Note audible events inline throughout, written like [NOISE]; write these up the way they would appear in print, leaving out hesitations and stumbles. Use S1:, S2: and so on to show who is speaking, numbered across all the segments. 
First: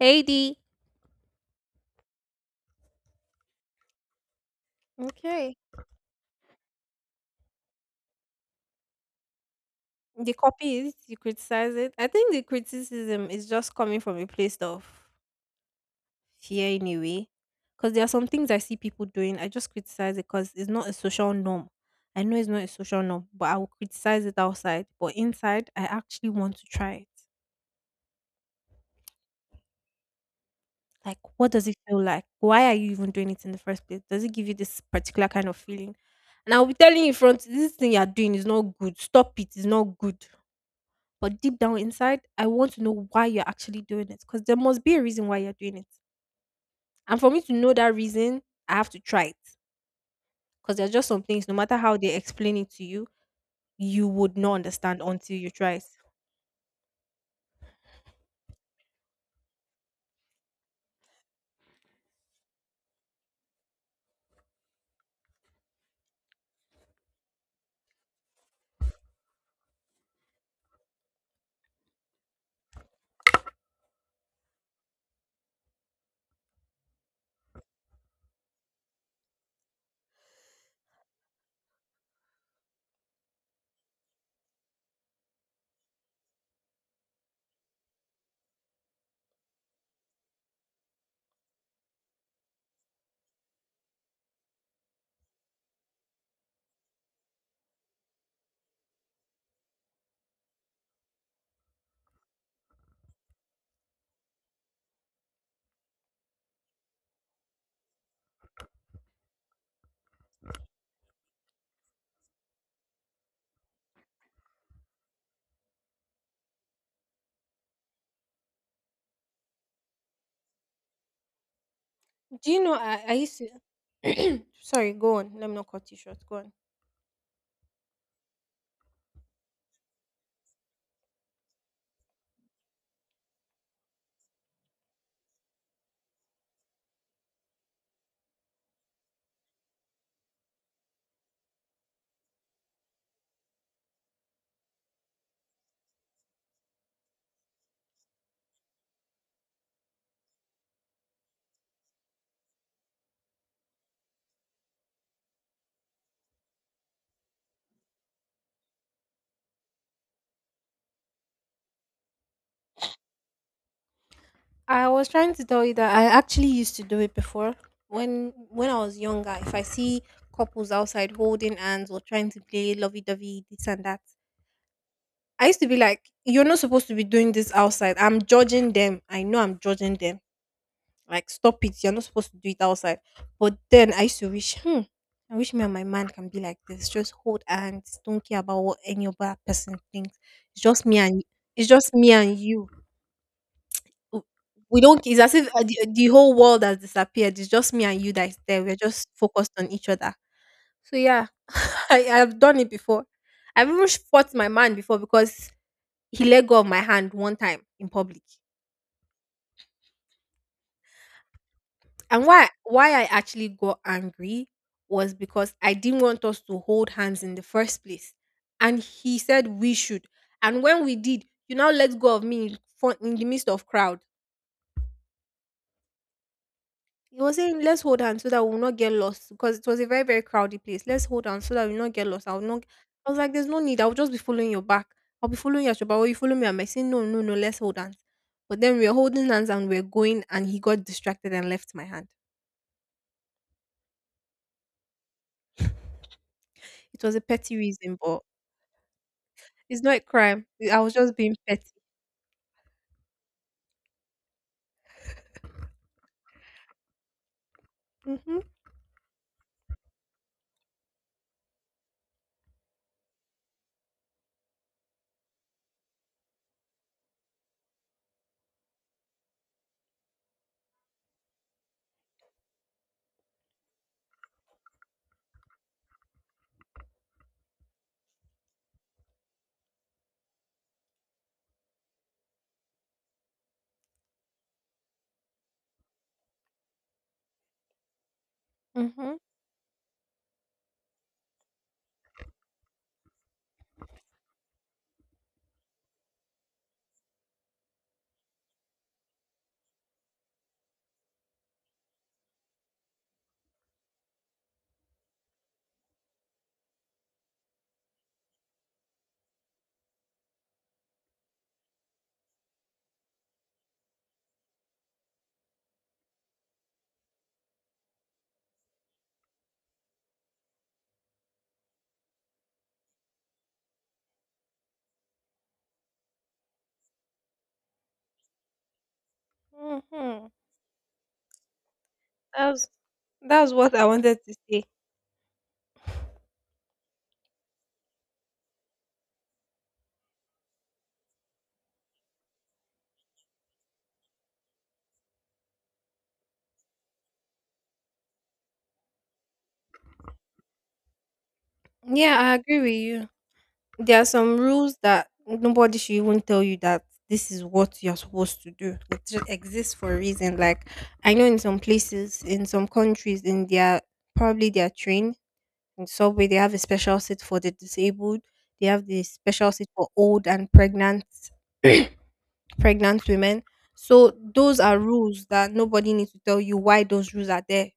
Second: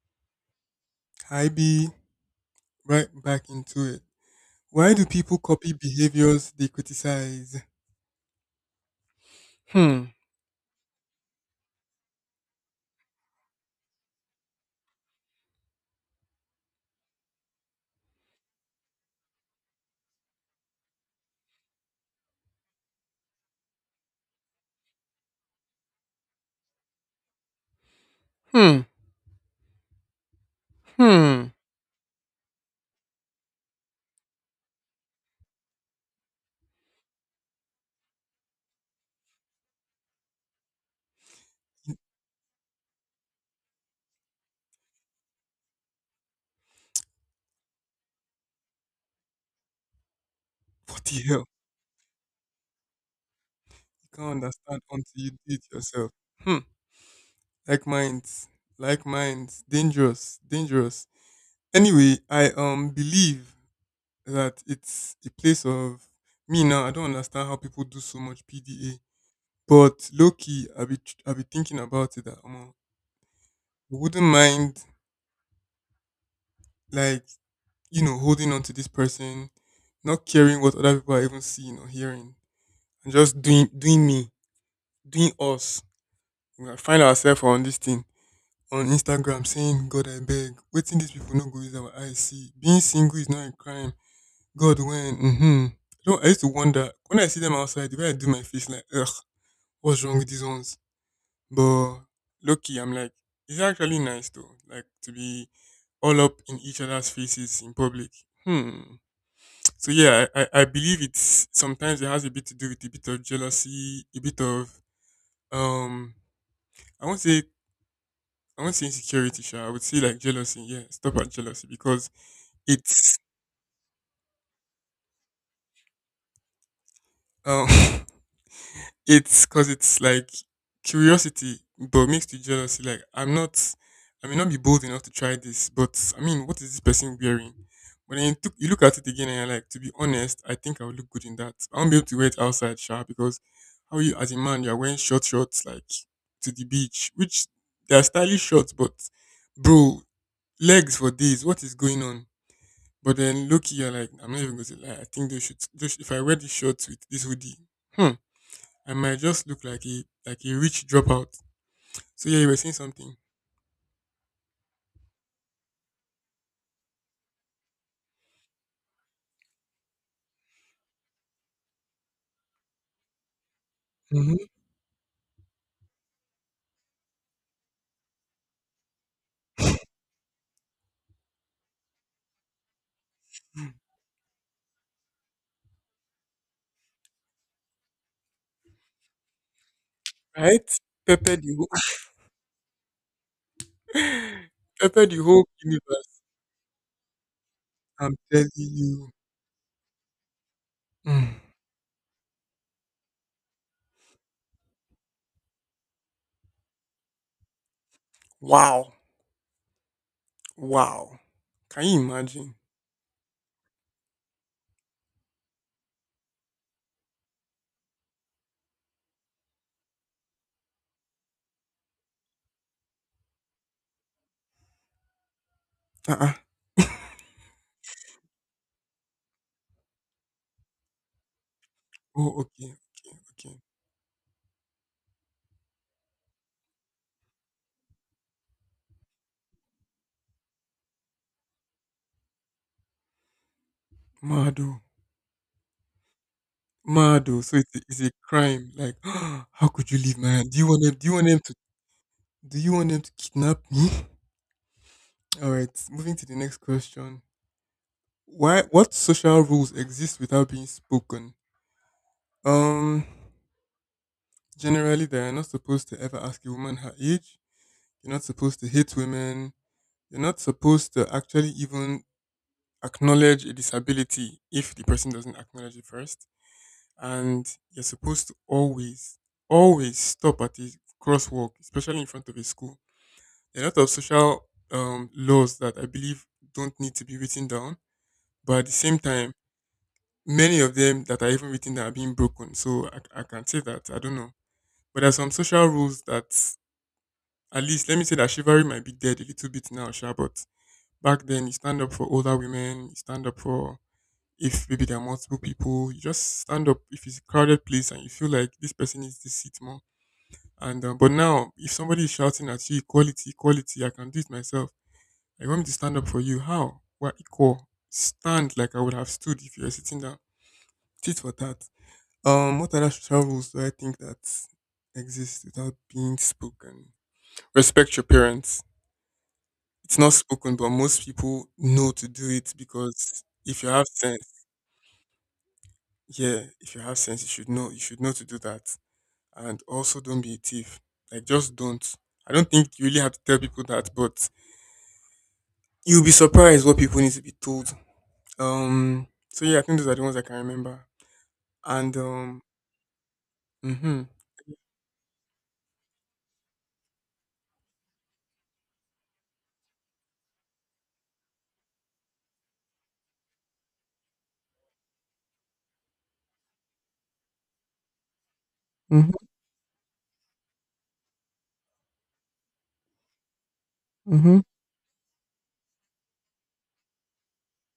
S1: AD.
S2: Hi B, right back into it. Why do people
S1: Okay.
S2: copy behaviors they criticize? Hmm,
S1: They copy it, you criticize it. I think the criticism is just coming from a place of fear anyway. Because there are some things I see people doing. I just criticize it because it's not a social norm. I know it's not a social norm, but I will criticize it outside. But inside, I actually want to try it.
S2: hmm,
S1: Like, what
S2: hmm.
S1: does it feel like? Why are you even doing it in the first place? Does it give you this particular kind of feeling? And I'll be telling you in front, this thing you're doing is not good. Stop it. It's not good. But deep down inside, I want to know why you're actually doing it because there must be a reason why you're doing it. And for me to know that reason, I have to try it because there's
S2: What
S1: just
S2: the
S1: some
S2: hell?
S1: things, no matter how they explain it to you, you
S2: You can't
S1: would not
S2: understand
S1: understand
S2: until you
S1: until
S2: do
S1: you
S2: it
S1: try it.
S2: yourself. Hmm. Like minds, like minds, dangerous, dangerous. Anyway, I believe that it's a place of me now. I don't understand how people do so much PDA, but low key, I be thinking about it. That I wouldn't mind like holding on to this person, not caring what other people are even seeing or hearing, and just doing me, doing us. We might find ourselves on this thing on Instagram saying, "God, I beg, waiting these people no go use our eyes see. Being single is not a crime. God, when So I used to wonder when I see them outside, the way I do my face, like, ugh, what's wrong with these ones? But lucky, I'm like, it's actually nice though, like to be all up in each other's faces in public. Hmm. So yeah, I believe it's sometimes it has a bit to do with a bit of jealousy, a bit of um I won't say I won't say insecurity, sure. I would say like jealousy, yeah. Stop at jealousy because
S1: Do you know? I
S2: it's
S1: used to. [CLEARS THROAT] Sorry, go on. Let me not cut you short. Go on.
S2: um [LAUGHS] it's because it's like curiosity, but mixed with jealousy. I may not be bold enough to try this, but I mean, what is this person wearing? But then you look at it again and you're like, to be honest, I think I would look good in that. I won't be able to wear it outside, sure, because how you as a man you're wearing short shorts like to the beach, which they are stylish shorts, but bro, legs for days. What is going on? But then look, you're like, I'm not even going to lie. I think they should. They should. If I wear these shorts with this hoodie, hmm, I might just look like a rich dropout. So yeah, you were saying something,
S1: I was trying to tell you that I actually used to do it before when I was younger. If I see couples outside holding hands or trying to play lovey dovey, this and that,
S2: hmm,
S1: I used to be like, you're not supposed to be doing this outside. I'm judging them. I know I'm judging them. Like, stop it. You're not supposed to do it outside. But then I used to wish, hmm, I wish me and my man can be like this. Just hold hands. Don't care about what any other person thinks. It's
S2: right?
S1: just me and
S2: Pepper the
S1: it's
S2: whole,
S1: just me and you. W-
S2: [LAUGHS]
S1: We
S2: pepper
S1: don't.
S2: the
S1: It's as
S2: whole
S1: if the
S2: universe.
S1: whole world has disappeared. It's just me and you
S2: I'm
S1: that is
S2: telling
S1: there. We're just
S2: you.
S1: focused on each other. So yeah,
S2: Mm.
S1: [LAUGHS] I've done it before. I've even fought my man before because he let go of my hand one time in public.
S2: Wow, wow. Can you
S1: And why
S2: imagine?
S1: why I actually got angry was because I didn't want us to hold hands in the first place. And he said we should. And when we did, you now let go of me in front in the midst of crowd.
S2: Uh-uh.
S1: He was saying, let's hold hands so that we'll not get lost because it was a very, very crowded place. Let's hold hands so that we'll not get lost.
S2: Oh,
S1: I'll
S2: okay,
S1: not I
S2: okay,
S1: was like, there's
S2: okay.
S1: no need. I'll just be following your back. I'll be following your back. Or you follow me. I'm saying, no, no, no, let's hold hands. But then we were holding hands and we are going and he got distracted and left my hand.
S2: Mado,
S1: It was a
S2: Mado.
S1: petty
S2: So
S1: reason,
S2: it's a
S1: but
S2: crime. Like, [GASPS] how
S1: it's
S2: could
S1: not
S2: you
S1: a
S2: leave my
S1: crime.
S2: hand?
S1: I was
S2: Do you
S1: just
S2: want
S1: being
S2: them to?
S1: petty.
S2: Do you want them to kidnap me? [LAUGHS] All right. Moving to the next question.
S1: Hmm.
S2: Why? What social rules exist without being spoken? Um, generally, they're not supposed to ever ask a woman her age. You're not supposed to hit women. You're not supposed to actually even acknowledge a disability if the person doesn't acknowledge it first. And you're supposed to always stop at the crosswalk, especially in front of a school. There are a lot of social laws that I believe don't need to be written down, but at the same
S1: Mm-hmm.
S2: time, many of them that are even written down are being broken. So I can say that I don't know, but there are some social rules that... At least let me say that chivalry might be dead a little bit now, sure, but back then you stand up for older women, you stand up for, if maybe there are multiple people, you just stand up if it's a crowded place and you feel like this person needs this seat more. And but now if somebody is shouting at you equality, equality, I can do it myself. I want me to stand up for you. How? We're equal. Stand like I would have stood if you were sitting down. Tit for tat. What other social rules do I think that exist without being spoken? Respect your parents. It's not
S1: Mm-hmm.
S2: spoken, but most people know to do it
S1: That's
S2: because
S1: that's
S2: if you
S1: what
S2: have
S1: I wanted to
S2: sense,
S1: say.
S2: yeah, if you have sense, you should know. You should know to do that. And also don't be a thief. Like just don't. I don't think you really have to tell people that, but you'll be surprised what people need to be told. So yeah, I think those are the ones I can remember. And
S1: Yeah, I
S2: um
S1: agree with you. There
S2: hmm
S1: are some rules that nobody should even tell you that this is what you're supposed to do. It just exists for a reason. Like, I know in some places, in some countries, in their probably their train in subway, they have a special seat for the disabled. They have the
S2: hmm
S1: special seat for old and pregnant women. So
S2: hmm
S1: those are rules that nobody needs to tell you why those rules are there.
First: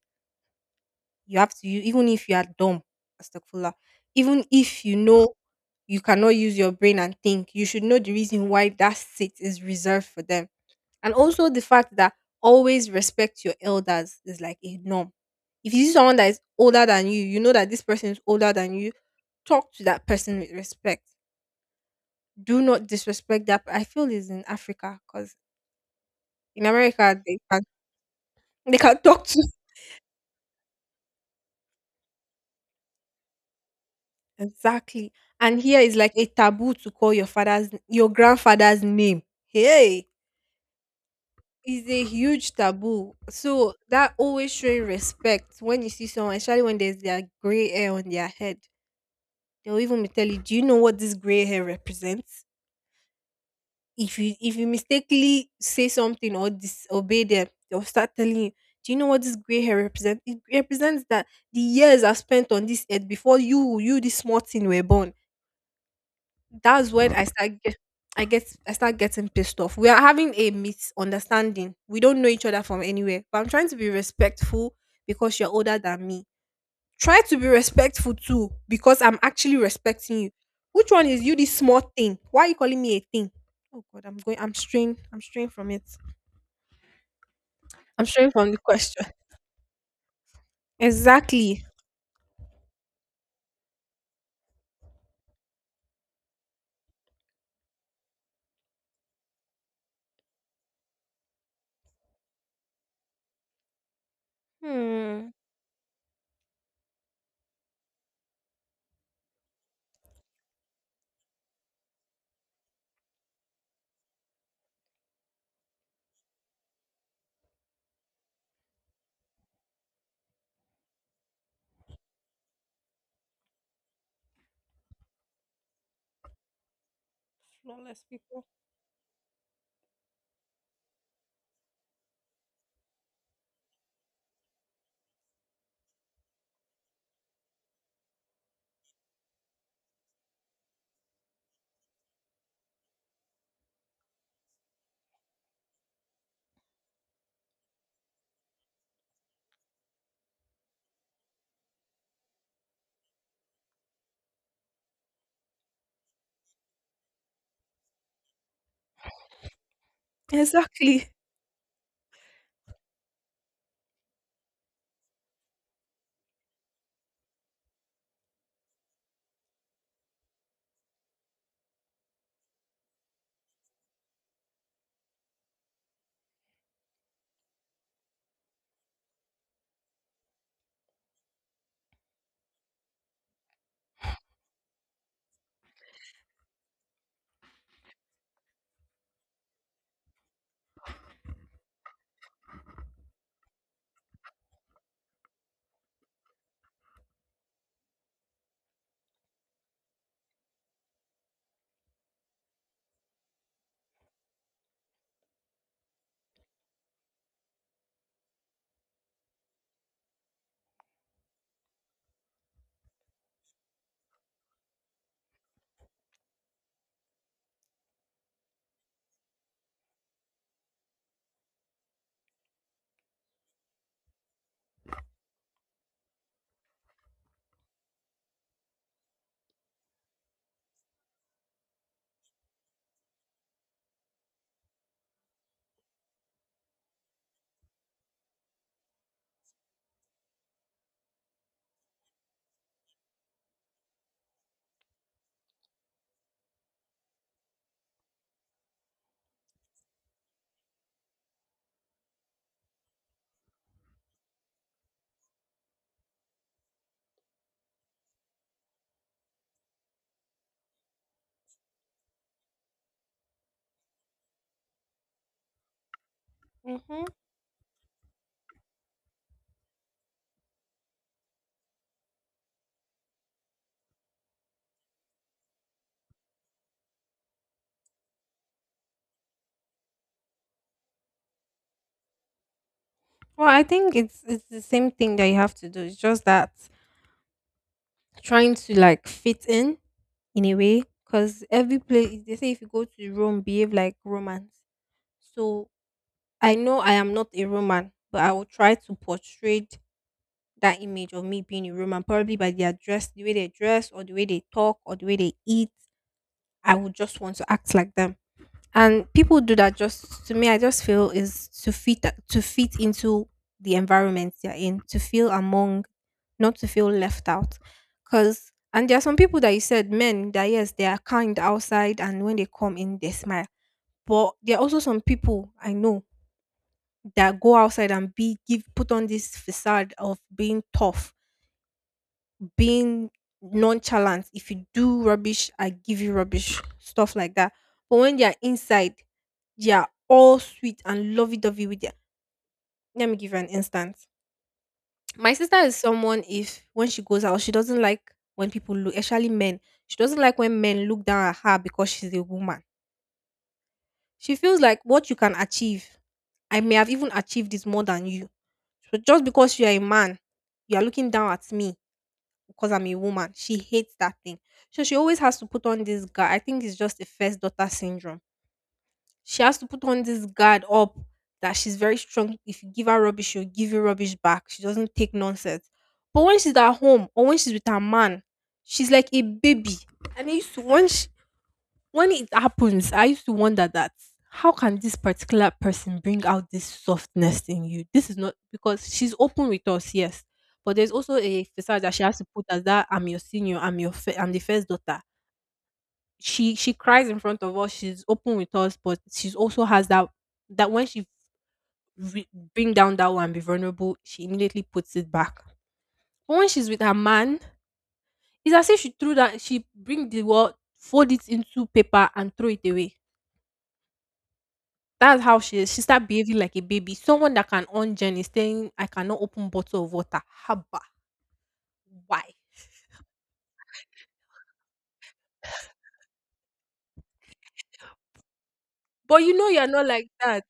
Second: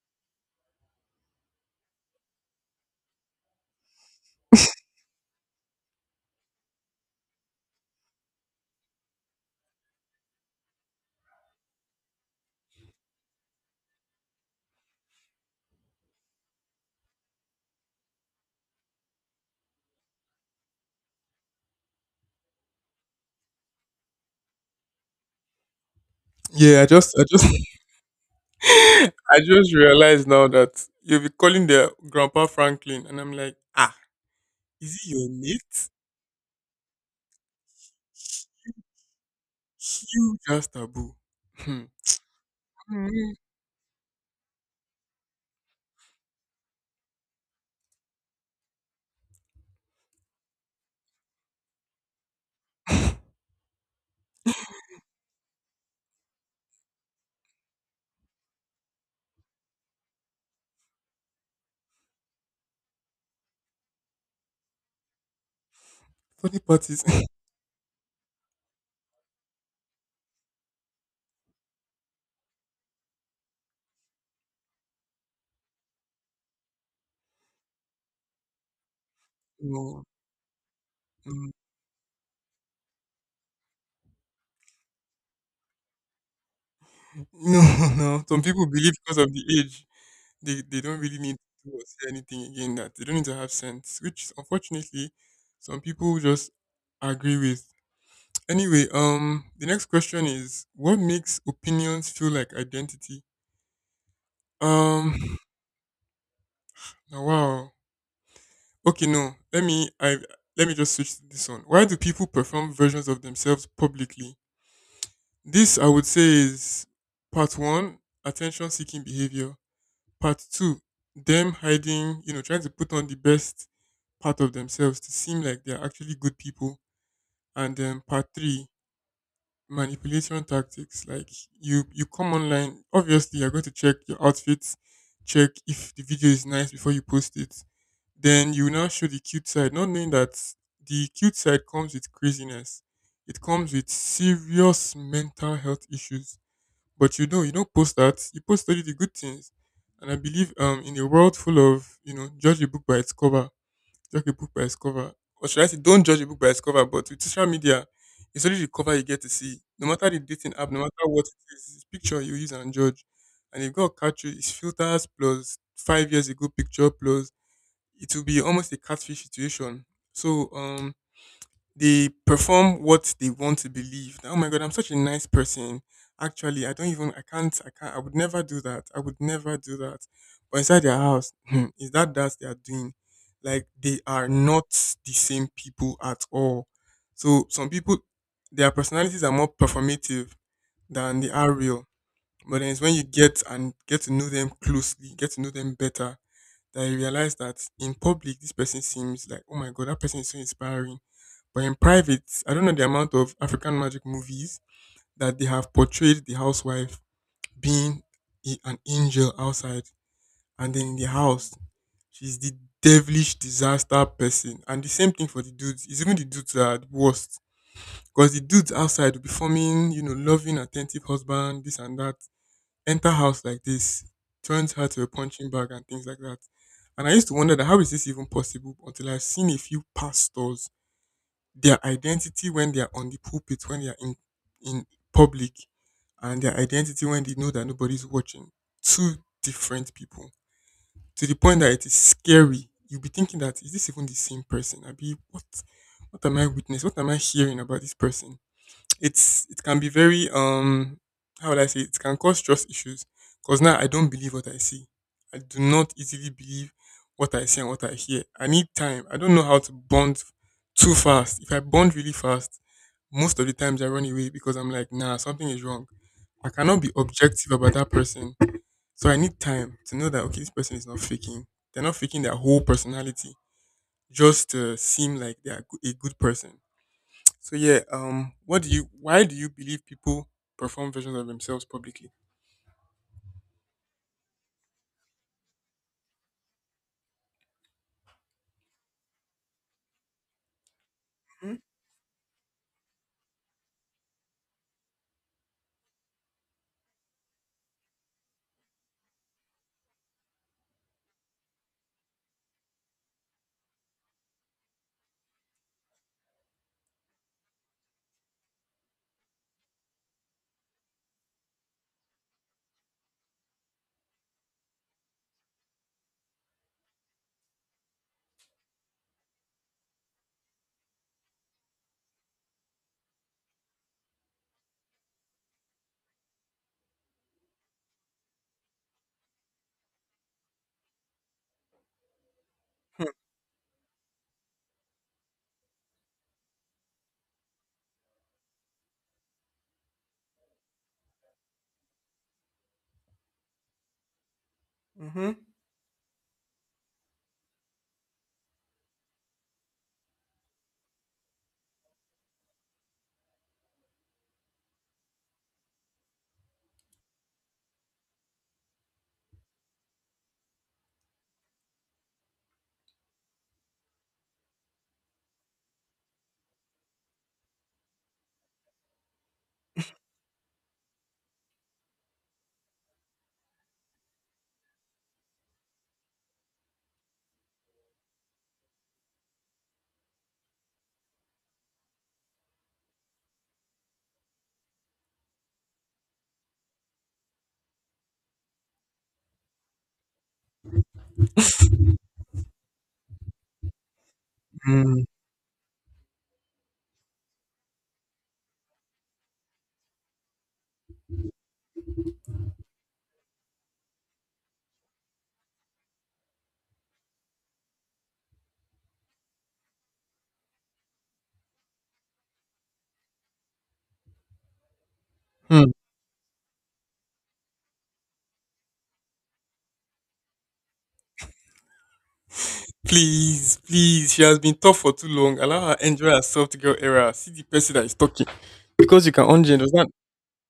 S1: You have to use even if you are dumb, astagfirullah, even if you know you cannot use your brain and think, you should know the reason why that seat is reserved for them. And also the fact that always respect your elders is like a norm. If you see someone that is older than you, you know that this person is older than you, talk to that person with respect. Do not disrespect that. I feel is in Africa because in
S2: Yeah, I just
S1: America
S2: I just [LAUGHS]
S1: they can talk
S2: I
S1: to.
S2: just realized now that you'll be calling their grandpa Franklin and I'm like, ah, is he
S1: Exactly.
S2: your
S1: And here
S2: mate?
S1: is like a taboo to call your father's your grandfather's name. Hey,
S2: Huge ass taboo.
S1: is
S2: Hmm.
S1: a huge taboo.
S2: Mm.
S1: So that always showing respect when you see someone, especially when there's their gray hair on their head. They'll even be tell you, do you know what this gray hair represents? If you mistakenly say something or disobey them, they'll start telling you, do you know what this gray hair represents? It represents that the years are spent on this earth before you, you this small thing were born.
S2: Funny
S1: That's
S2: parties.
S1: when, mm,
S2: [LAUGHS]
S1: I start getting pissed off. We are having a misunderstanding. We don't know each other from anywhere. But I'm trying to be respectful because you're older than me. Try to be respectful too because I'm actually
S2: No,
S1: respecting you. Which one is you
S2: mm,
S1: this small thing? Why are you calling me a thing? Oh god, I'm straying from it.
S2: no, [LAUGHS]
S1: I'm
S2: no.
S1: straying
S2: Some
S1: from the
S2: people believe
S1: question.
S2: because of the age, they don't really need
S1: Exactly.
S2: to do or say anything again, that they don't need to have sense, which unfortunately, some people just agree with. Anyway, the next question is, what makes opinions feel like identity? Um,
S1: Hmm.
S2: [SIGHS] now, wow. Okay, no. Let me just switch to this one. Why do people perform versions of themselves publicly? This I would say is part one, attention seeking behavior. Part two, them hiding, you know, trying to put on the best part of themselves to seem like they're actually good people. And then
S1: Flawless
S2: part
S1: people.
S2: three, manipulation tactics. Like you come online, obviously you're going to check your outfits, check if the video is nice before you post it. Then you now show the cute side, not knowing that the cute side comes with craziness. It comes with serious mental health issues, but you don't post that. You post only the good things. And I believe in a world full of, you know, judge a book by its cover. Judge a book by its cover. Or should I say don't judge a book by its cover, but with social media, it's only the cover you get to see. No matter the dating app, no matter
S1: Exactly.
S2: what it is, it's picture you use and judge. And if God catch you, it's filters plus 5 years ago picture plus it will be almost a catfish situation. So they perform what they want to believe. That, oh my god, I'm such a nice person. Actually, I don't even I can't I can't I would never do that. I would never do that. But inside their house, hmm, is that that they are doing? Like they are not the same people at all. So some people their personalities are more performative than they are real. But then it's when you get to know them closely, get to know them better, that you realize that in public this person seems like, oh my god, that person is so inspiring, but in private, I don't know the amount of African magic movies that they have portrayed the housewife being an angel outside, and then in the house, she's the devilish disaster person. And the same thing for the dudes. It's even the dudes that are the worst. Because the dudes outside will be forming, you know, loving, attentive husband, this and that. Enter house like this, turns her to a punching bag and things like that. And I used to wonder that how is this even possible until I've seen a few pastors, their identity when they are on the pulpit, when they are in public, and their identity when they know that nobody's watching. Two different people. To the point that it is scary. You'll be thinking that is this even the same person? I be what am I witnessing? What am I hearing about this person? It can be very how would I say it, it can cause trust issues because now I don't believe what I see. I do not easily believe what I see and what I hear. I need time. I don't know how to bond too fast. If I bond really fast, most of the times I run away because I'm like, nah, something is wrong. I cannot be
S1: Mm-hmm.
S2: objective about that person. So I need time to know that okay, this person is not faking. They're not faking their whole personality just to seem like they're a good person. So yeah, what do you? why do you believe people perform versions of themselves publicly?
S1: Well, I think it's the same thing that you have to do. It's just that trying to like fit in a way because
S2: Mm-hmm.
S1: every place they say if you go to Rome, behave like Romans. So I know I am not a Roman, but I will try to portray that image of me being a Roman, probably by their dress, the way they dress, or the way they talk, or the way they eat. I would just want to act like them, and people do that just to me. I just feel is to fit into the environment they're in, to feel among, not to feel left out. Because, and there are some people that you said men that, yes, they are kind outside and when they come in they smile, but there are also some people I know that go outside and be give put on this facade of being tough, being nonchalant. If you do rubbish, I give you rubbish, stuff like that. But when they are inside, they are all sweet and lovey dovey with their. Let me give you an instance.
S2: Mm-hmm.
S1: My sister is someone, if when she goes out, she doesn't like when people look, especially men, she doesn't like when men look down at her because she's a woman. She feels like what you can achieve, I may have even achieved this more than you. So just because you are a man, you are looking down at me because I'm a woman. She hates that thing. So she always has to put on this guard. I think it's just the first daughter syndrome. She has to put on this guard up that she's very strong. If you give her rubbish, she'll give you rubbish back. She doesn't take nonsense. But when she's at home or when she's with her man, she's like a baby. And I used to, once when it happens, I used to wonder that how can this particular person bring out this softness in you? This is not because she's open with us, yes, but there's also a facade that she has to put as that I'm your senior, I'm your, I am the first
S2: Mm-hmm.
S1: daughter. She cries in front of us. She's open with us, but she's also has that, that when she re- bring down that one, and be vulnerable, she immediately puts it back. But when she's with her man, it's as if she threw that she bring the world, fold it into paper and throw it away. That's how she is. She start behaving like a baby. Someone that can on Jen is saying, I cannot open bottle of water. Haba. Why?
S2: Please, please. She has been tough for too long. Allow her enjoy herself to girl era. See the person that is talking because you
S1: But
S2: can
S1: you know
S2: ungen
S1: you're
S2: does not.
S1: not like that.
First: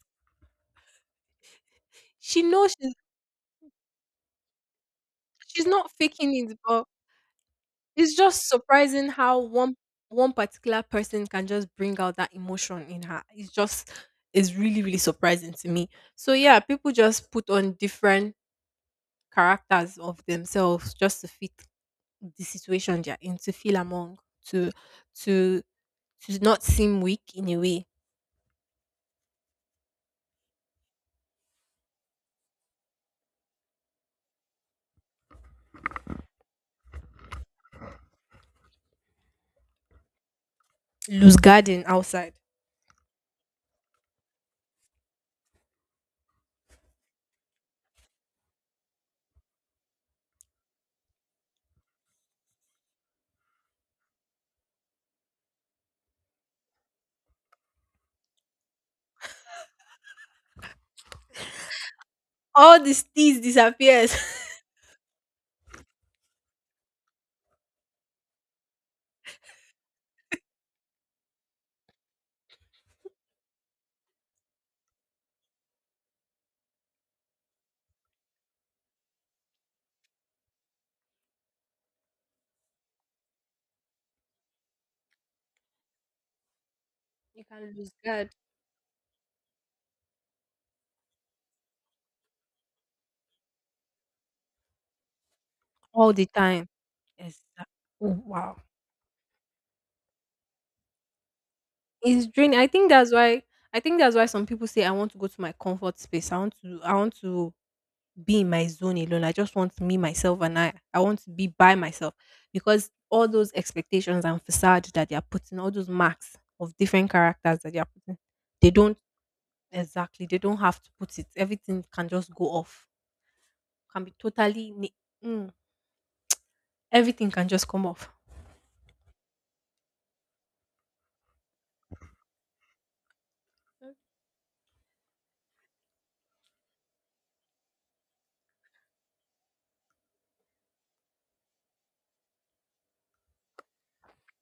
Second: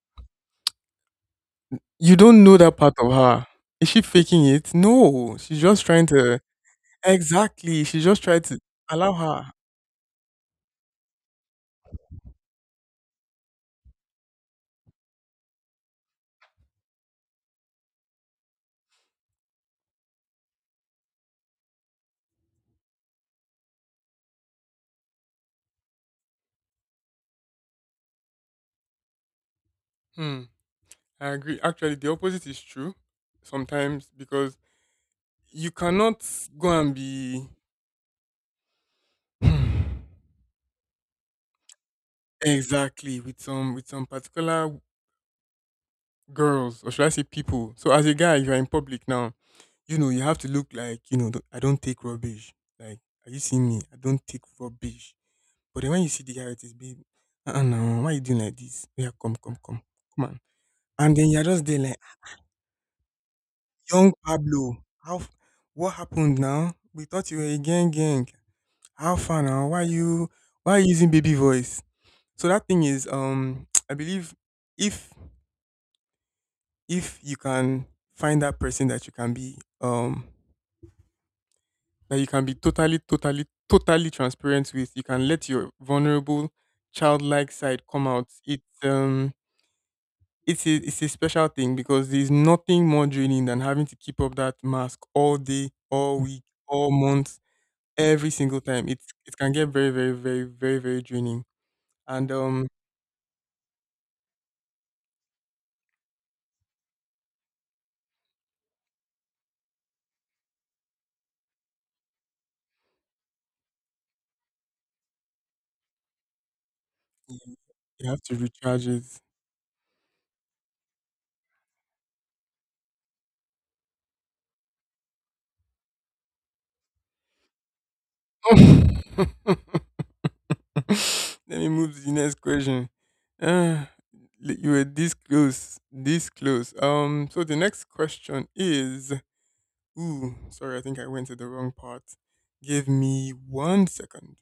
S2: You
S1: She
S2: don't know
S1: knows
S2: that part
S1: she's
S2: of her. Is she faking it? No, she's
S1: she's
S2: just
S1: not
S2: trying
S1: faking
S2: to.
S1: it, but
S2: Exactly, she's
S1: it's
S2: just trying
S1: just
S2: to
S1: surprising
S2: allow
S1: how
S2: her.
S1: one particular person can just bring out that emotion in her. It's just, it's really, really surprising to me. So yeah, people just put on different characters of themselves just to fit the situation they're in, to feel among, to to to not seem weak in a way.
S2: Hmm. I agree. Actually, the opposite is true sometimes because you cannot go and be. [SIGHS]
S1: Lose guard in outside.
S2: Exactly, with some particular girls, or should I say people. So as a guy, if you are in public now, you know, you have to look like, you know, "Don't- I don't take rubbish. Like, are you seeing me? I don't take rubbish." But then when you see the guy with his babe, uh-uh, no, why you doing like this? Oh, yeah, come on. And then you're just there like,
S1: All these things
S2: young
S1: disappears.
S2: Pablo, what happened now? We thought you were a gang gang. How far now? Why are you using baby voice? So that thing is, [TSK] I believe if if you can find that person that you can be that you can be totally transparent with. You can let your vulnerable
S1: [LAUGHS] You
S2: childlike
S1: can
S2: side
S1: lose
S2: come out.
S1: guard
S2: It's a special thing because there's nothing more draining than having to keep up that mask all day,
S1: all
S2: all
S1: the
S2: week,
S1: time,
S2: all month,
S1: exactly. Oh,
S2: every
S1: wow,
S2: single time. It's it can get very, very, very, very, very draining.
S1: it's
S2: And
S1: draining. I think that's why some people say, I want to go to my comfort space. I want to be in my zone alone. I just want me, myself, and I. I want to be by myself because all those expectations and facade that they are putting, all those marks of different
S2: you,
S1: characters that they are
S2: you
S1: putting,
S2: have to
S1: they
S2: recharge
S1: don't,
S2: it.
S1: exactly, they don't have to put it. Everything can just go off, can be totally, ni-, mm, everything can just come off.
S2: [LAUGHS] [LAUGHS] Let me move to the next question. Uh, you were this close, this close. So the next question is, ooh, sorry, I think I went to the wrong part. Give me one second.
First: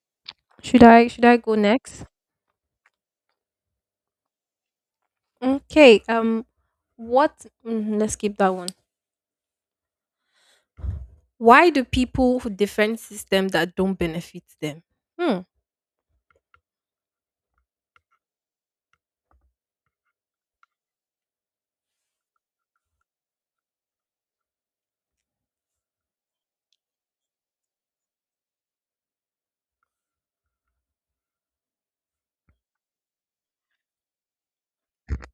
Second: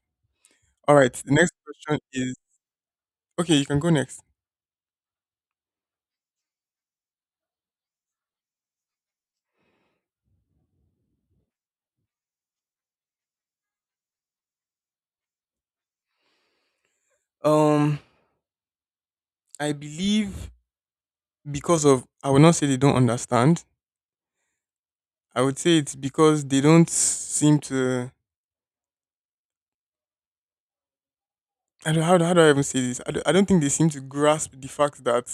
S2: All right,
S1: Should
S2: the
S1: I
S2: next
S1: go
S2: question
S1: next?
S2: is, okay, you can go next.
S1: Okay. What, mm, let's keep that one. Why do people who defend system that don't benefit them? Hmm.
S2: Um, I believe because of, I would not say they don't understand. I would say it's because they don't seem to. I don't, how, do- How do I even say this? I don't think they seem to grasp the fact that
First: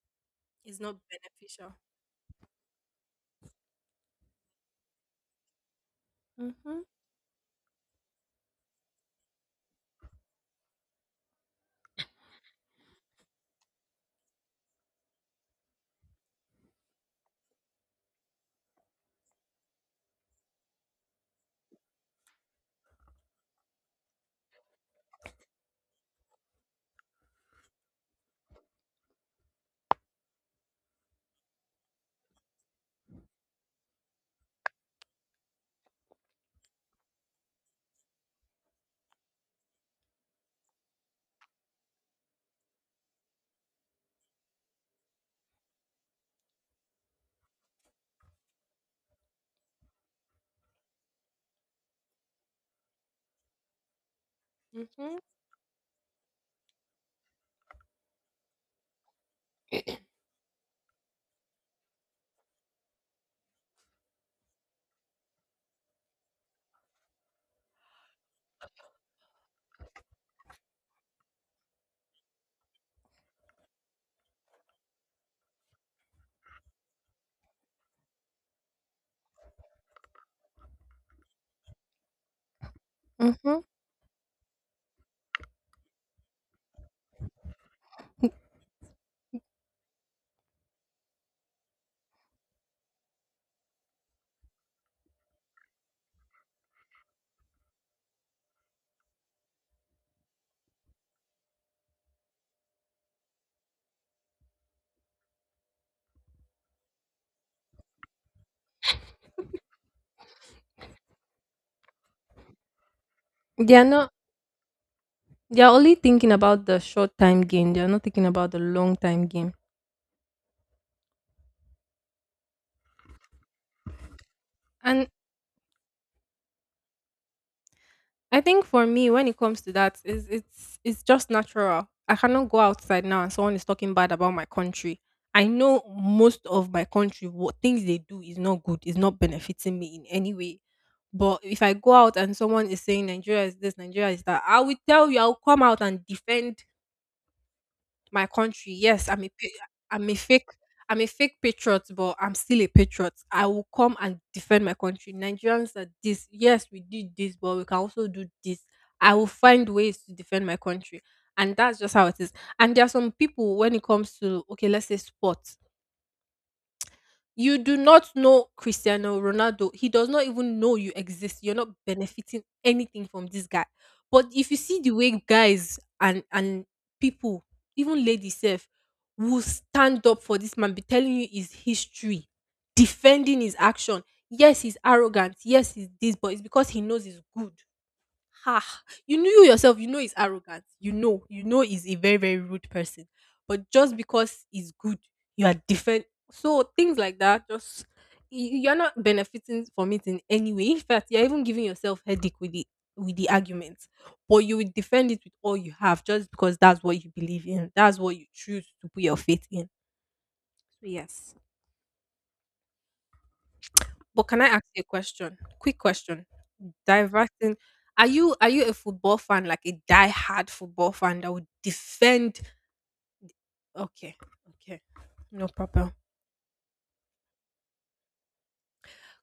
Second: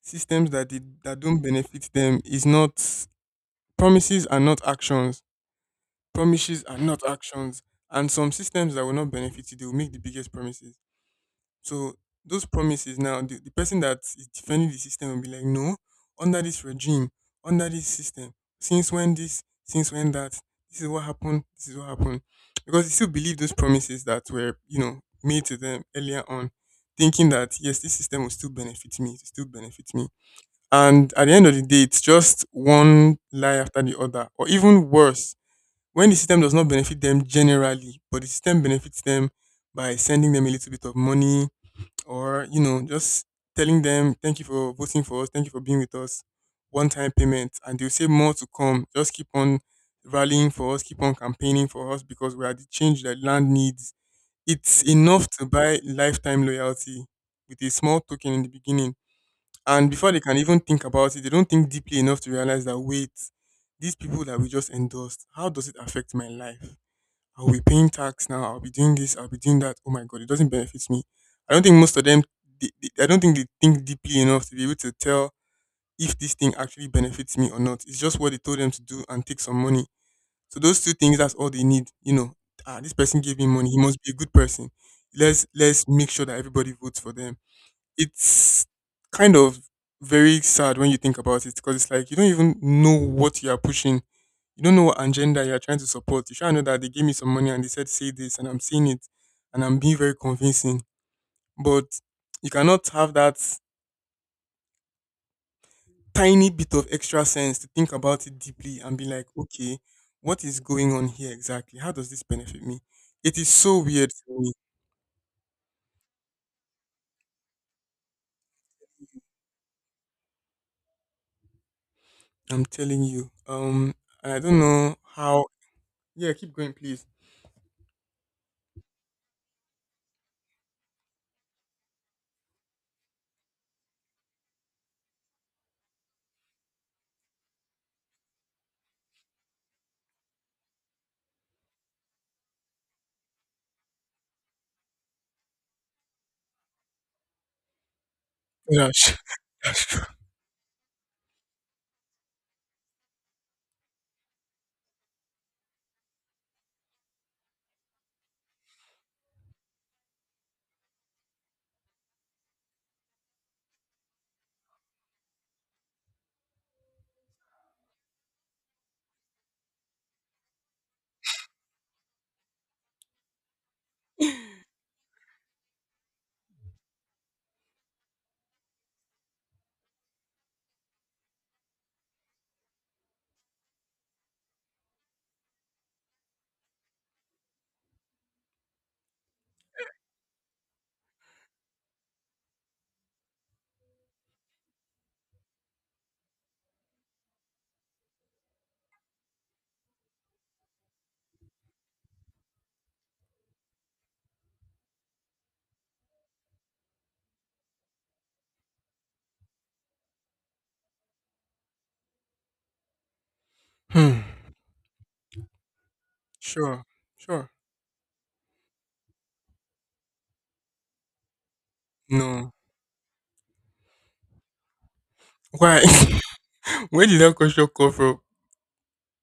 S2: systems that
S1: It's not
S2: did, that don't
S1: beneficial.
S2: benefit them is not promises are not actions promises are
S1: Mhm.
S2: not actions And some systems that will not benefit you, they will make the biggest promises. So those promises now, the person that is defending the system will be like, no, under this regime, under this system, since when this, since when that, this is what happened, this is what happened, because they still believe those promises that were made to them earlier on, thinking that yes, this system will still benefit me, it will still benefit me. And at the end of the day, it's just one lie after the other. Or even worse, when the system does not benefit them generally, but the system benefits them by sending them a little bit of money or, you know, just telling them, thank you for voting for us, thank you for being with us, one time payment. And they'll say more to come. Just keep on rallying for us, keep on campaigning for us because we are the change that land needs. It's
S1: Mhm.
S2: enough to buy lifetime loyalty with a small token in the beginning. And before they can even think about it, they don't think deeply enough to realize that, wait, these people that we just endorsed, how does it affect my life? I'll be paying tax now. I'll be doing this. I'll be doing that. Oh my god, it doesn't benefit me. I don't think most of them. I don't think they think deeply enough to be able to tell if this thing actually benefits me or not. It's just what they told them to do and take some money. So those two things, that's all they need. You know, ah, this person gave me
S1: Mhm.
S2: money. He must be a good person. Let's make sure that everybody votes for them. It's kind of very sad when you think about it, because it's like you don't even know what you are pushing. You don't know what agenda you are trying to support. You sure know that they gave me some money and they said say this, and I'm saying it, and I'm being very convincing. But you cannot have that tiny bit of extra sense to think about it deeply and be like, okay, what is going on here exactly? How does this benefit me? It is
S1: They
S2: so
S1: are
S2: weird
S1: not.
S2: for me.
S1: They are only thinking about the short time gain. They are not thinking about the long time gain.
S2: I'm telling you. And I don't know
S1: And
S2: how. Yeah, keep going, please.
S1: I think for me, when it comes to that, is it's just natural. I cannot go outside now and someone is talking bad about my country. I know most of my country, what things they do is not good, is not benefiting me in any way. But if I go out and someone is saying Nigeria is this, Nigeria is that, I will tell you, I'll come out and defend my country. Yes,
S2: That's, [LAUGHS] that's true.
S1: I'm a fake patriot, but I'm still a patriot. I will come and defend my country. Nigerians are this. Yes, we did this, but we can also do this. I will find ways to defend my country. And that's just how it is. And there are some people when it comes to, okay, let's say sports, you do not know Cristiano Ronaldo. He does not even know you exist. You're not benefiting anything from this guy. But if you see the way guys and people, even ladies self, will stand up for this man, be telling you his history, defending his action. Yes, he's arrogant. Yes, he's this, but it's because he knows he's good. Ha! You knew yourself, you know he's arrogant. You know he's a very, very rude person. But just because he's good, you are different. So things like that, just you're not benefiting from it in any way. In fact, you're even giving yourself headache with the argument. But you will defend it with all you have just because that's what you believe in. That's what you choose to put your faith in. So yes.
S2: Hmm.
S1: But can I ask you a question? Quick question.
S2: Sure, sure.
S1: Diverting. Are you a football fan, like a die-hard football fan that would defend?
S2: No.
S1: Okay, okay, no
S2: Why?
S1: problem.
S2: [LAUGHS] Where did that question come from?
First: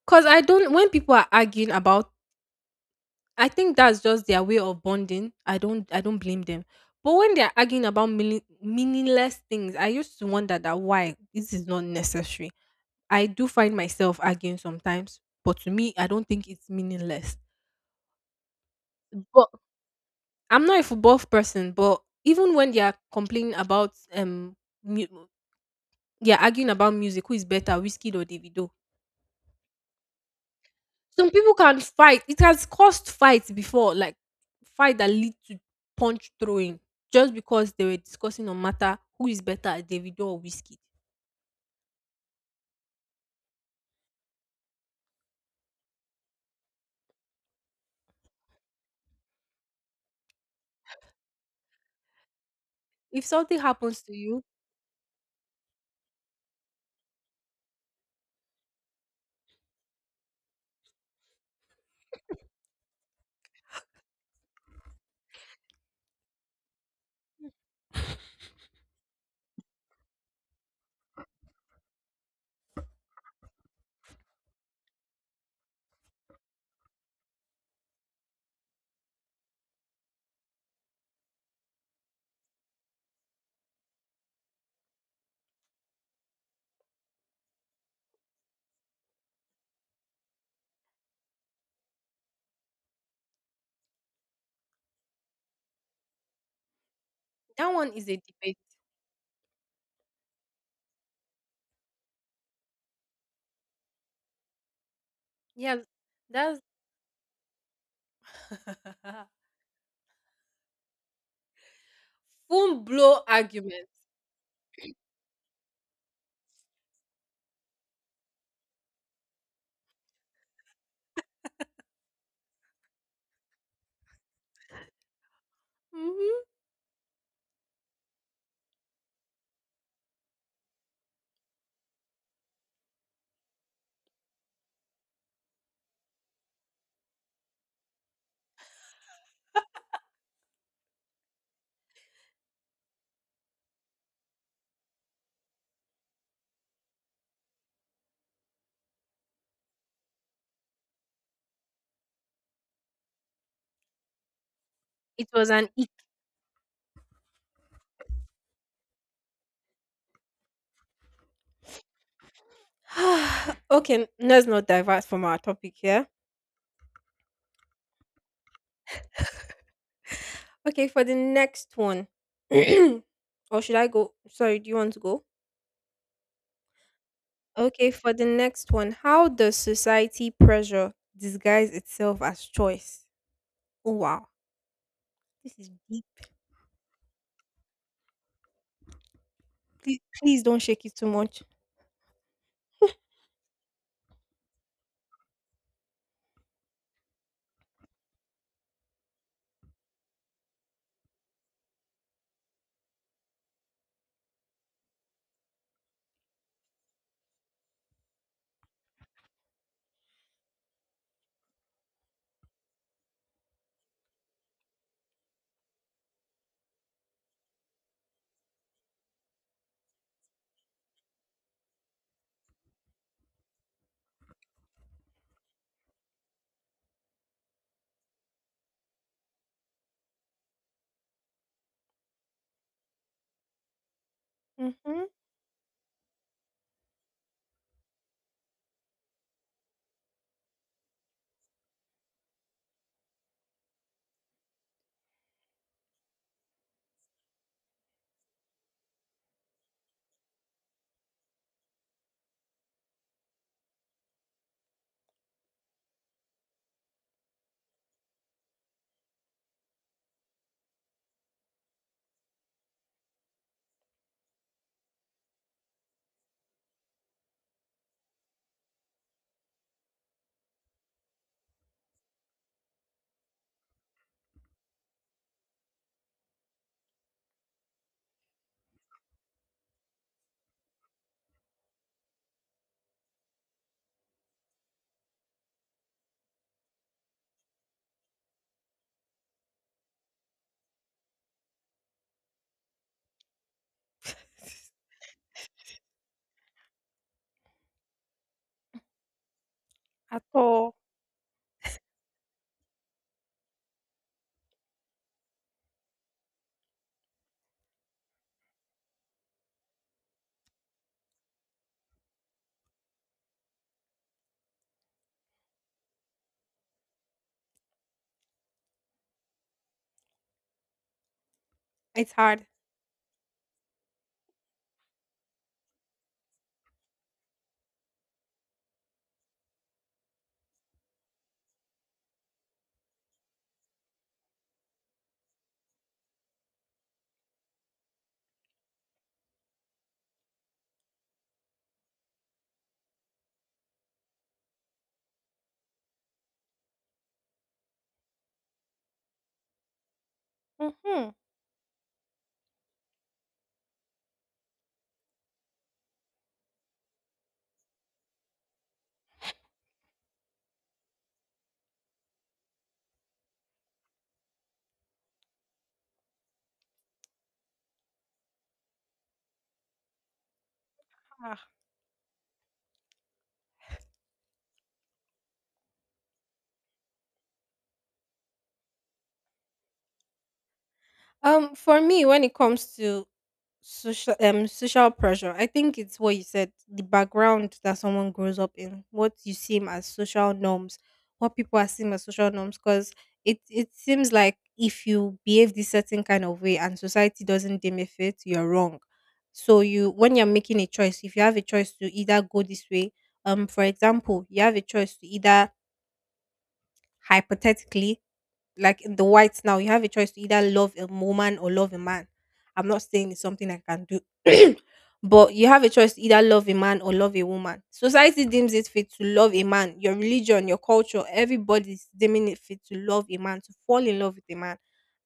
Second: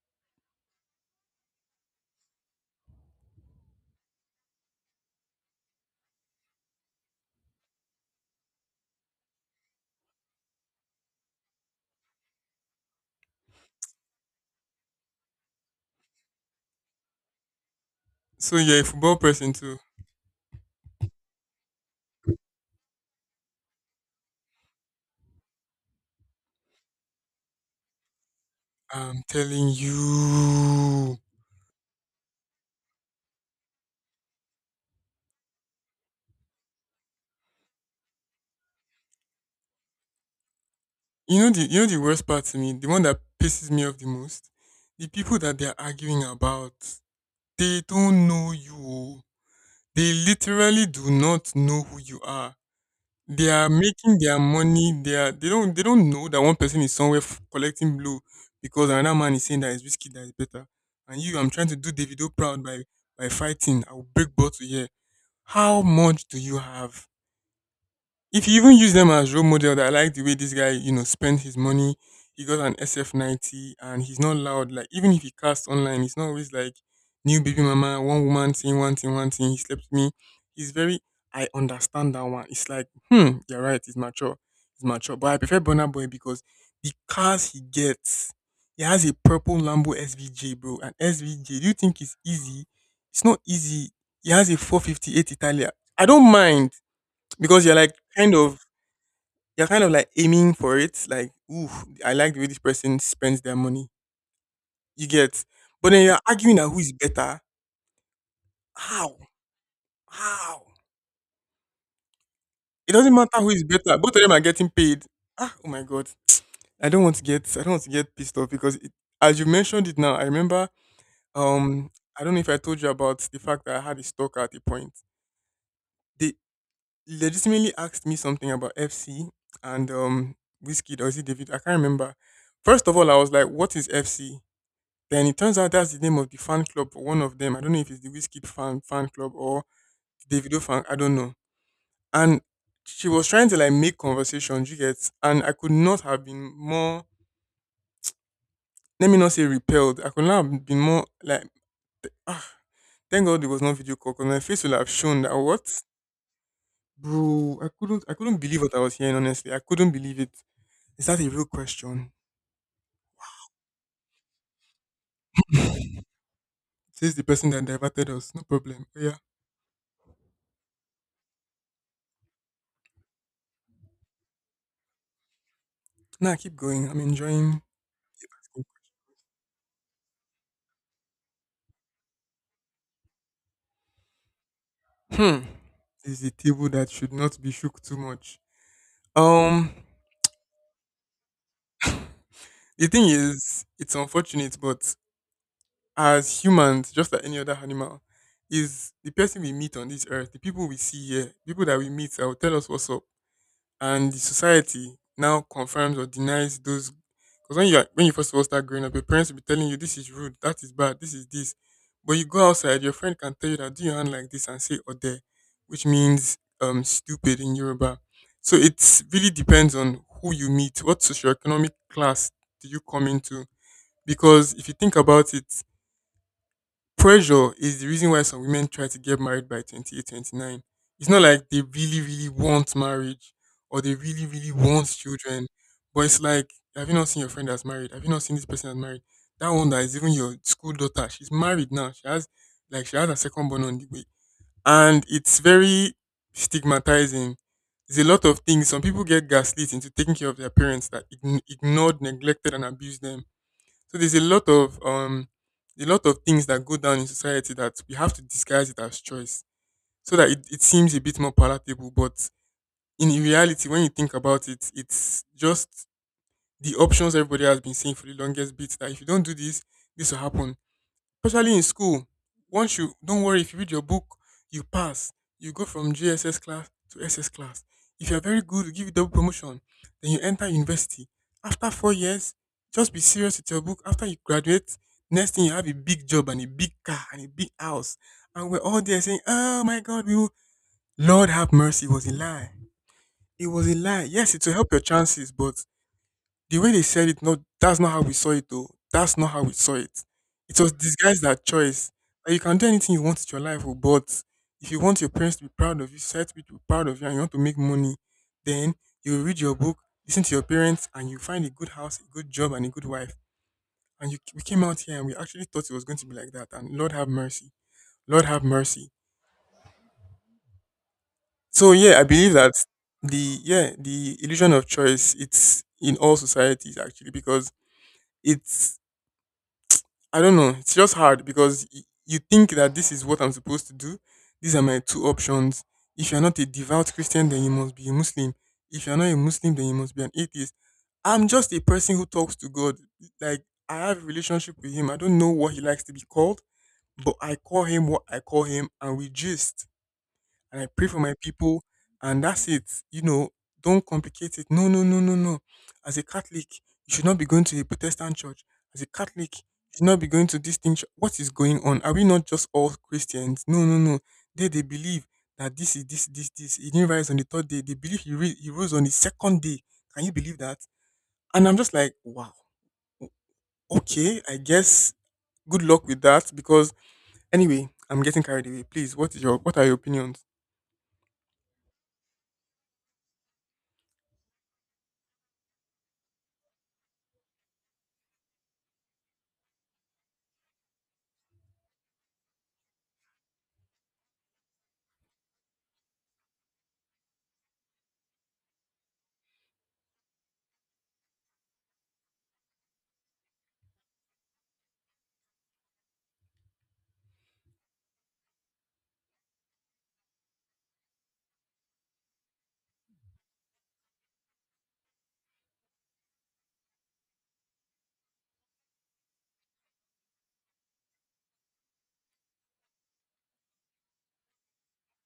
S1: Cause I don't. When people are arguing about, I think that's just their way of bonding. I don't blame them. But when they're arguing about meaningless things, I used to wonder that why this is not necessary. I do find myself arguing sometimes, but to me, I don't think it's meaningless.
S2: So you're a football
S1: But
S2: person too.
S1: I'm not a football person, but even when they are complaining about mu- they are arguing about music, who is better, Whiskey or Davido?
S2: I'm telling you.
S1: Some people can fight. It has caused fights before, like fight that lead to punch throwing, just because they were discussing on matter who is better, Davido or Whiskey.
S2: You know the worst part to me, the one that pisses me off the most? The people that they're arguing about, they don't know you. They literally do not know who you are.
S1: If
S2: They
S1: something
S2: are
S1: happens to
S2: making their
S1: you,
S2: money. They don't know that one person is somewhere collecting blue because another man is saying that his whiskey that is better. And you, I'm trying to do Davido proud by fighting. I will break bottle here. How much do you have? If you even use them as role model, that I like the way this guy, you know, spent his money, he got an SF90 and he's not loud. Like, even if he casts online, it's not always like new baby mama, one woman thing, one thing, one thing, he slept with me. He's very I understand that one. It's like, hmm, you're right, it's mature. It's mature. But I prefer Bonner Boy because the cars he gets, he has a purple Lambo SVJ, bro. And SVJ, do you think it's easy? It's not easy. He has a 458 Italia. I don't mind because
S1: that
S2: you're like
S1: one is a
S2: kind of
S1: debate.
S2: you're kind of like aiming for it, like, ooh, I like the way this person spends their money. You get,
S1: Yeah,
S2: but then you're arguing
S1: that's
S2: that who is better. How?
S1: [LAUGHS]
S2: How?
S1: full
S2: It doesn't
S1: blow
S2: matter who is
S1: argument.
S2: better. Both of them are getting paid. Ah, oh my god. I don't want to get pissed off because, it, as you mentioned it now, I remember. Um, I don't know if I told you about the fact that I had a stalker at a point. They
S1: Hmm.
S2: legitimately asked me something about FC and whiskey. Or is it David? I can't remember. First of all, I was like, "What is FC?" Then it turns out that's the name of the fan club for one of them. I don't know if it's the Whiskey fan club or the Davido fan. I don't know. And she was trying to like make conversation, you get, and I could not have been more. Let me not say repelled. I could not have been more like. Thank God it was not video call, because my face would have shown
S1: It
S2: that
S1: was
S2: what,
S1: an. [SIGHS]
S2: bro. I couldn't. I couldn't believe what I was hearing. Honestly, I couldn't believe it. Is that a real question?
S1: Okay, let's not divert from our topic here.
S2: Says the person that diverted us. No problem. Oh, yeah.
S1: Okay, for the next one. [CLEARS THROAT] Or should I go? Sorry, do you want to go?
S2: Nah, keep going. I'm enjoying.
S1: Okay, for the next one. How does society pressure disguise itself as choice? Oh, wow.
S2: Hmm.
S1: This is deep.
S2: This is a table that should not be shook too much. Um,
S1: Please, please don't shake it too much.
S2: the thing
S1: [LAUGHS]
S2: is, it's unfortunate, but as humans, just like any other animal, is the person we meet on this earth, the people we see here, people that we meet that will tell us what's up. And the society now confirms or denies those, because when you are, when you first of all start growing up, your parents will be telling you this is rude, that is bad, this is this. But you go outside, your friend can tell you that do your hand like this and say ode, which means stupid in Yoruba. So it really depends on who you meet, what socioeconomic class do you come into. Because if you think about it, pressure is the reason why some women try to get married by 28, 29. It's not like they really, really want marriage or they really, really want
S1: Mhm.
S2: children. But it's like, have you not seen your friend that's married? Have you not seen this person that's married? That one that is even your school daughter, she's married now. She has, like, she has a second born on the way. And it's very stigmatizing. There's a lot of things. Some people get gaslit into taking care of their parents that ignored, neglected, and abused them. So there's a lot of things that go down in society that we have to disguise it as choice so that it seems a bit more palatable. But in reality, when you think about it, it's just the options everybody has been seeing for the longest bit, that if you don't do this, this will happen. Especially in school, once you don't worry, if you read your book, you pass. You go from GSS class to SS class. If you're very good, we give you double promotion. Then you enter university. After 4 years, just be serious with your book. After you graduate, next thing you have a big job and a big car and a big house. And we're all there saying, oh my god, we will Lord have mercy, it was a lie. It was a lie. Yes, it will help your chances, but the way they said it, no, that's not how we saw it though. That's not how we saw it.
S1: At
S2: It was
S1: all.
S2: disguised as choice. Like, you can do anything you want with your life, oh, but if you want your parents to be proud of you, society to be proud of you, and you want to make money, then you read your book, listen to your parents, and you find a good house, a good job, and a good wife. And you, we came out here and we actually thought it was going to be like that. And Lord have mercy. Lord have mercy. So yeah, I
S1: It's
S2: believe
S1: hard.
S2: that the illusion of choice, it's in all societies, actually, because it's I don't know. It's just hard because you think that this is what I'm supposed to do. These are my two options. If you're not a devout Christian, then you must be a Muslim. If you're not a Muslim, then you must be an atheist. I'm just a person who talks to God. Like, I have a relationship with Him. I don't know what He likes to be called, but I call Him what I call Him, and we just and I pray for my
S1: Mhm.
S2: people, and that's it. You know, don't complicate it. No, no, no, no, no. As a Catholic, you should not be going to a Protestant church. As a Catholic, you should not be going to this thing. What is going on? Are we not just all Christians? No, no, no. They believe that this is this this this. He didn't rise on the third day. They believe he rose on the second day. Can you believe that? And
S1: Ah.
S2: I'm just like, wow. Okay, I guess good luck with that because anyway, I'm getting carried away. Please, what are your opinions?
S1: For me, when it comes to social social pressure, I think it's what you said, the background that someone grows up in, what you see him as social norms, what people are seeing as social norms, because it seems like if you behave this certain kind of way and society doesn't deem it fit, you're wrong. So you when you're making a choice, if you have a choice to either go this way, for example, you have a choice to either hypothetically like in the whites now, you have a choice to either love a woman or love a man. I'm not saying it's something I can do, [CLEARS THROAT] but you have a choice to either love a man or love a woman. Society deems it fit to love a man. Your religion, your culture, everybody's deeming it fit to love a man, to fall in love with a man.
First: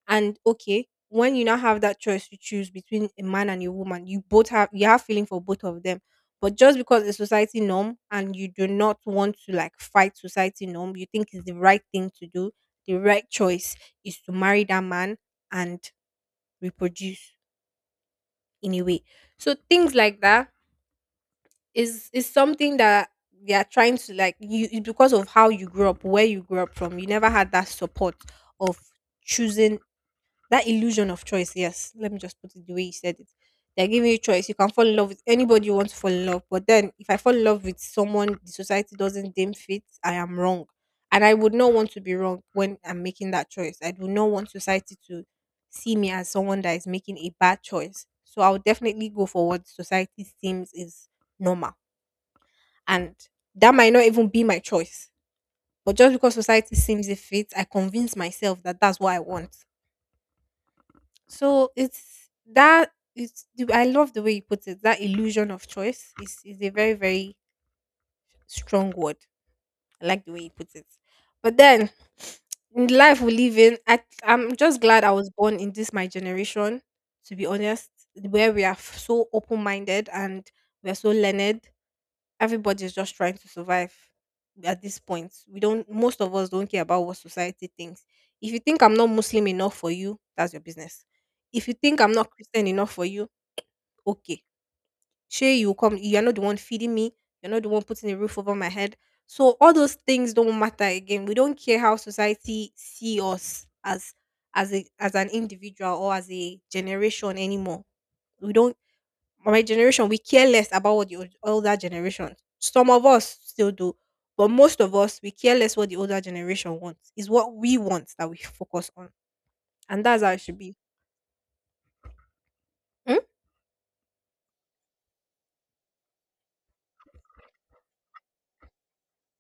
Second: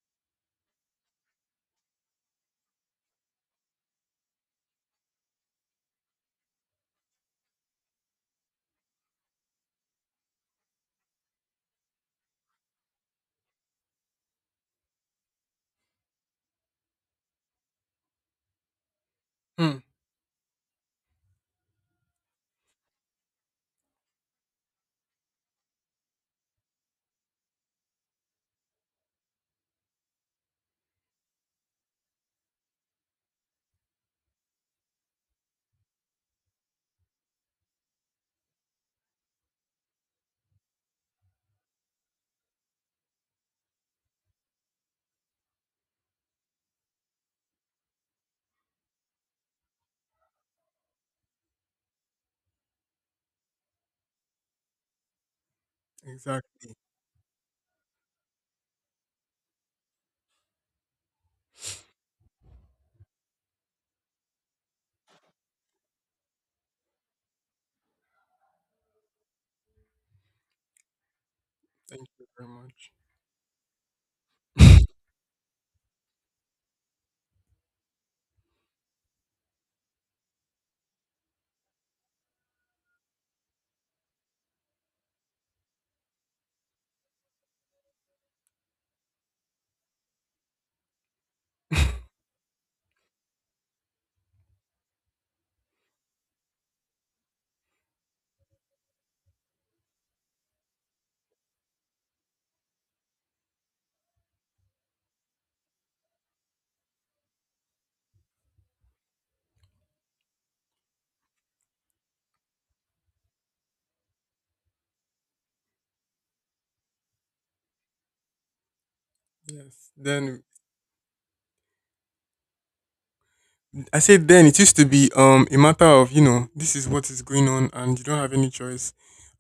S1: And okay, when you now have that choice to choose between a man and a woman, you both have you have feeling for both of them. But just because it's society norm and you do not want to like fight society norm, you think it's the right thing to do, the right choice is to marry that man and reproduce in a way. So
S2: Hmm.
S1: things like that is something that they are trying to like you, it's because of how you grew up, where you grew up from. You never had that support of choosing that illusion of choice. Yes, let me just put it the way you said it. They're giving you choice, you can fall in love with anybody you want to fall in love. But then if I fall in love with someone the society doesn't deem fit, I am wrong. And I would not want to be wrong when I'm making that choice. I do not want society to see me as someone that is making a bad choice, so I'll definitely go for what society seems is normal. And that might not even be my choice, but just because
S2: Exactly.
S1: society seems it fits, I convince myself that that's what I want. So it's that, I love the way you put it. That illusion of choice is a very, very strong word. I like the way you put it. But then
S2: Thank you very
S1: in
S2: much.
S1: the life we live in, I'm just glad I was born in this my generation. To be honest, where we are so open minded and we are so learned, everybody's just trying to survive at this point. We don't, most of us don't care about what society thinks. If you think I'm not Muslim enough for you, that's your business. If you think I'm not Christian enough for you, okay. Sure, you're not the one feeding me, you're not the one putting a roof over my head. So all those things don't matter again. We don't care how society see us as a as an individual or as a generation anymore. We don't my generation, we care less about what the older generation. Some of us still do, but most of us we care less what the older generation wants. Is what we want that we focus on,
S2: Yes.
S1: and that's how it
S2: Then
S1: should be. Mm?
S2: I said then it used to be a matter of, you know, this is what is going on and you don't have any choice.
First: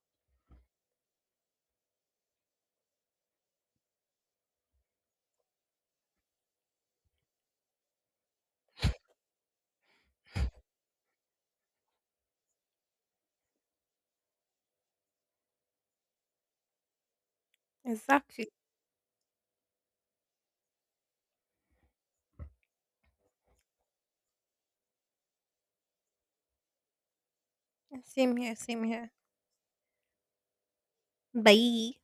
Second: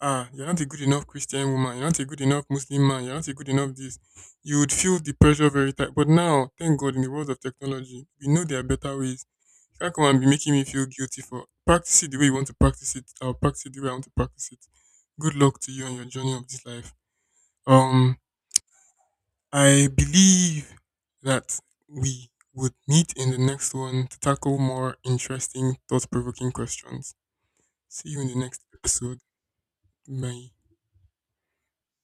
S2: Ah, you're not a good enough Christian woman, you're not a good enough Muslim man, you're not a good enough this. You would feel the pressure very tight. But now, thank God, in the world of technology, we know there are better ways. You can't come and be making me feel guilty for practice it the way you want to practice it. I'll practice it the way I want to practice it. Good luck to you on your journey of this life. Um
S1: Exactly.
S2: I believe that we would meet in the next one to tackle more interesting, thought provoking questions. See you in the
S1: Same here.
S2: next
S1: Same here.
S2: episode. Bye.
S1: Bye.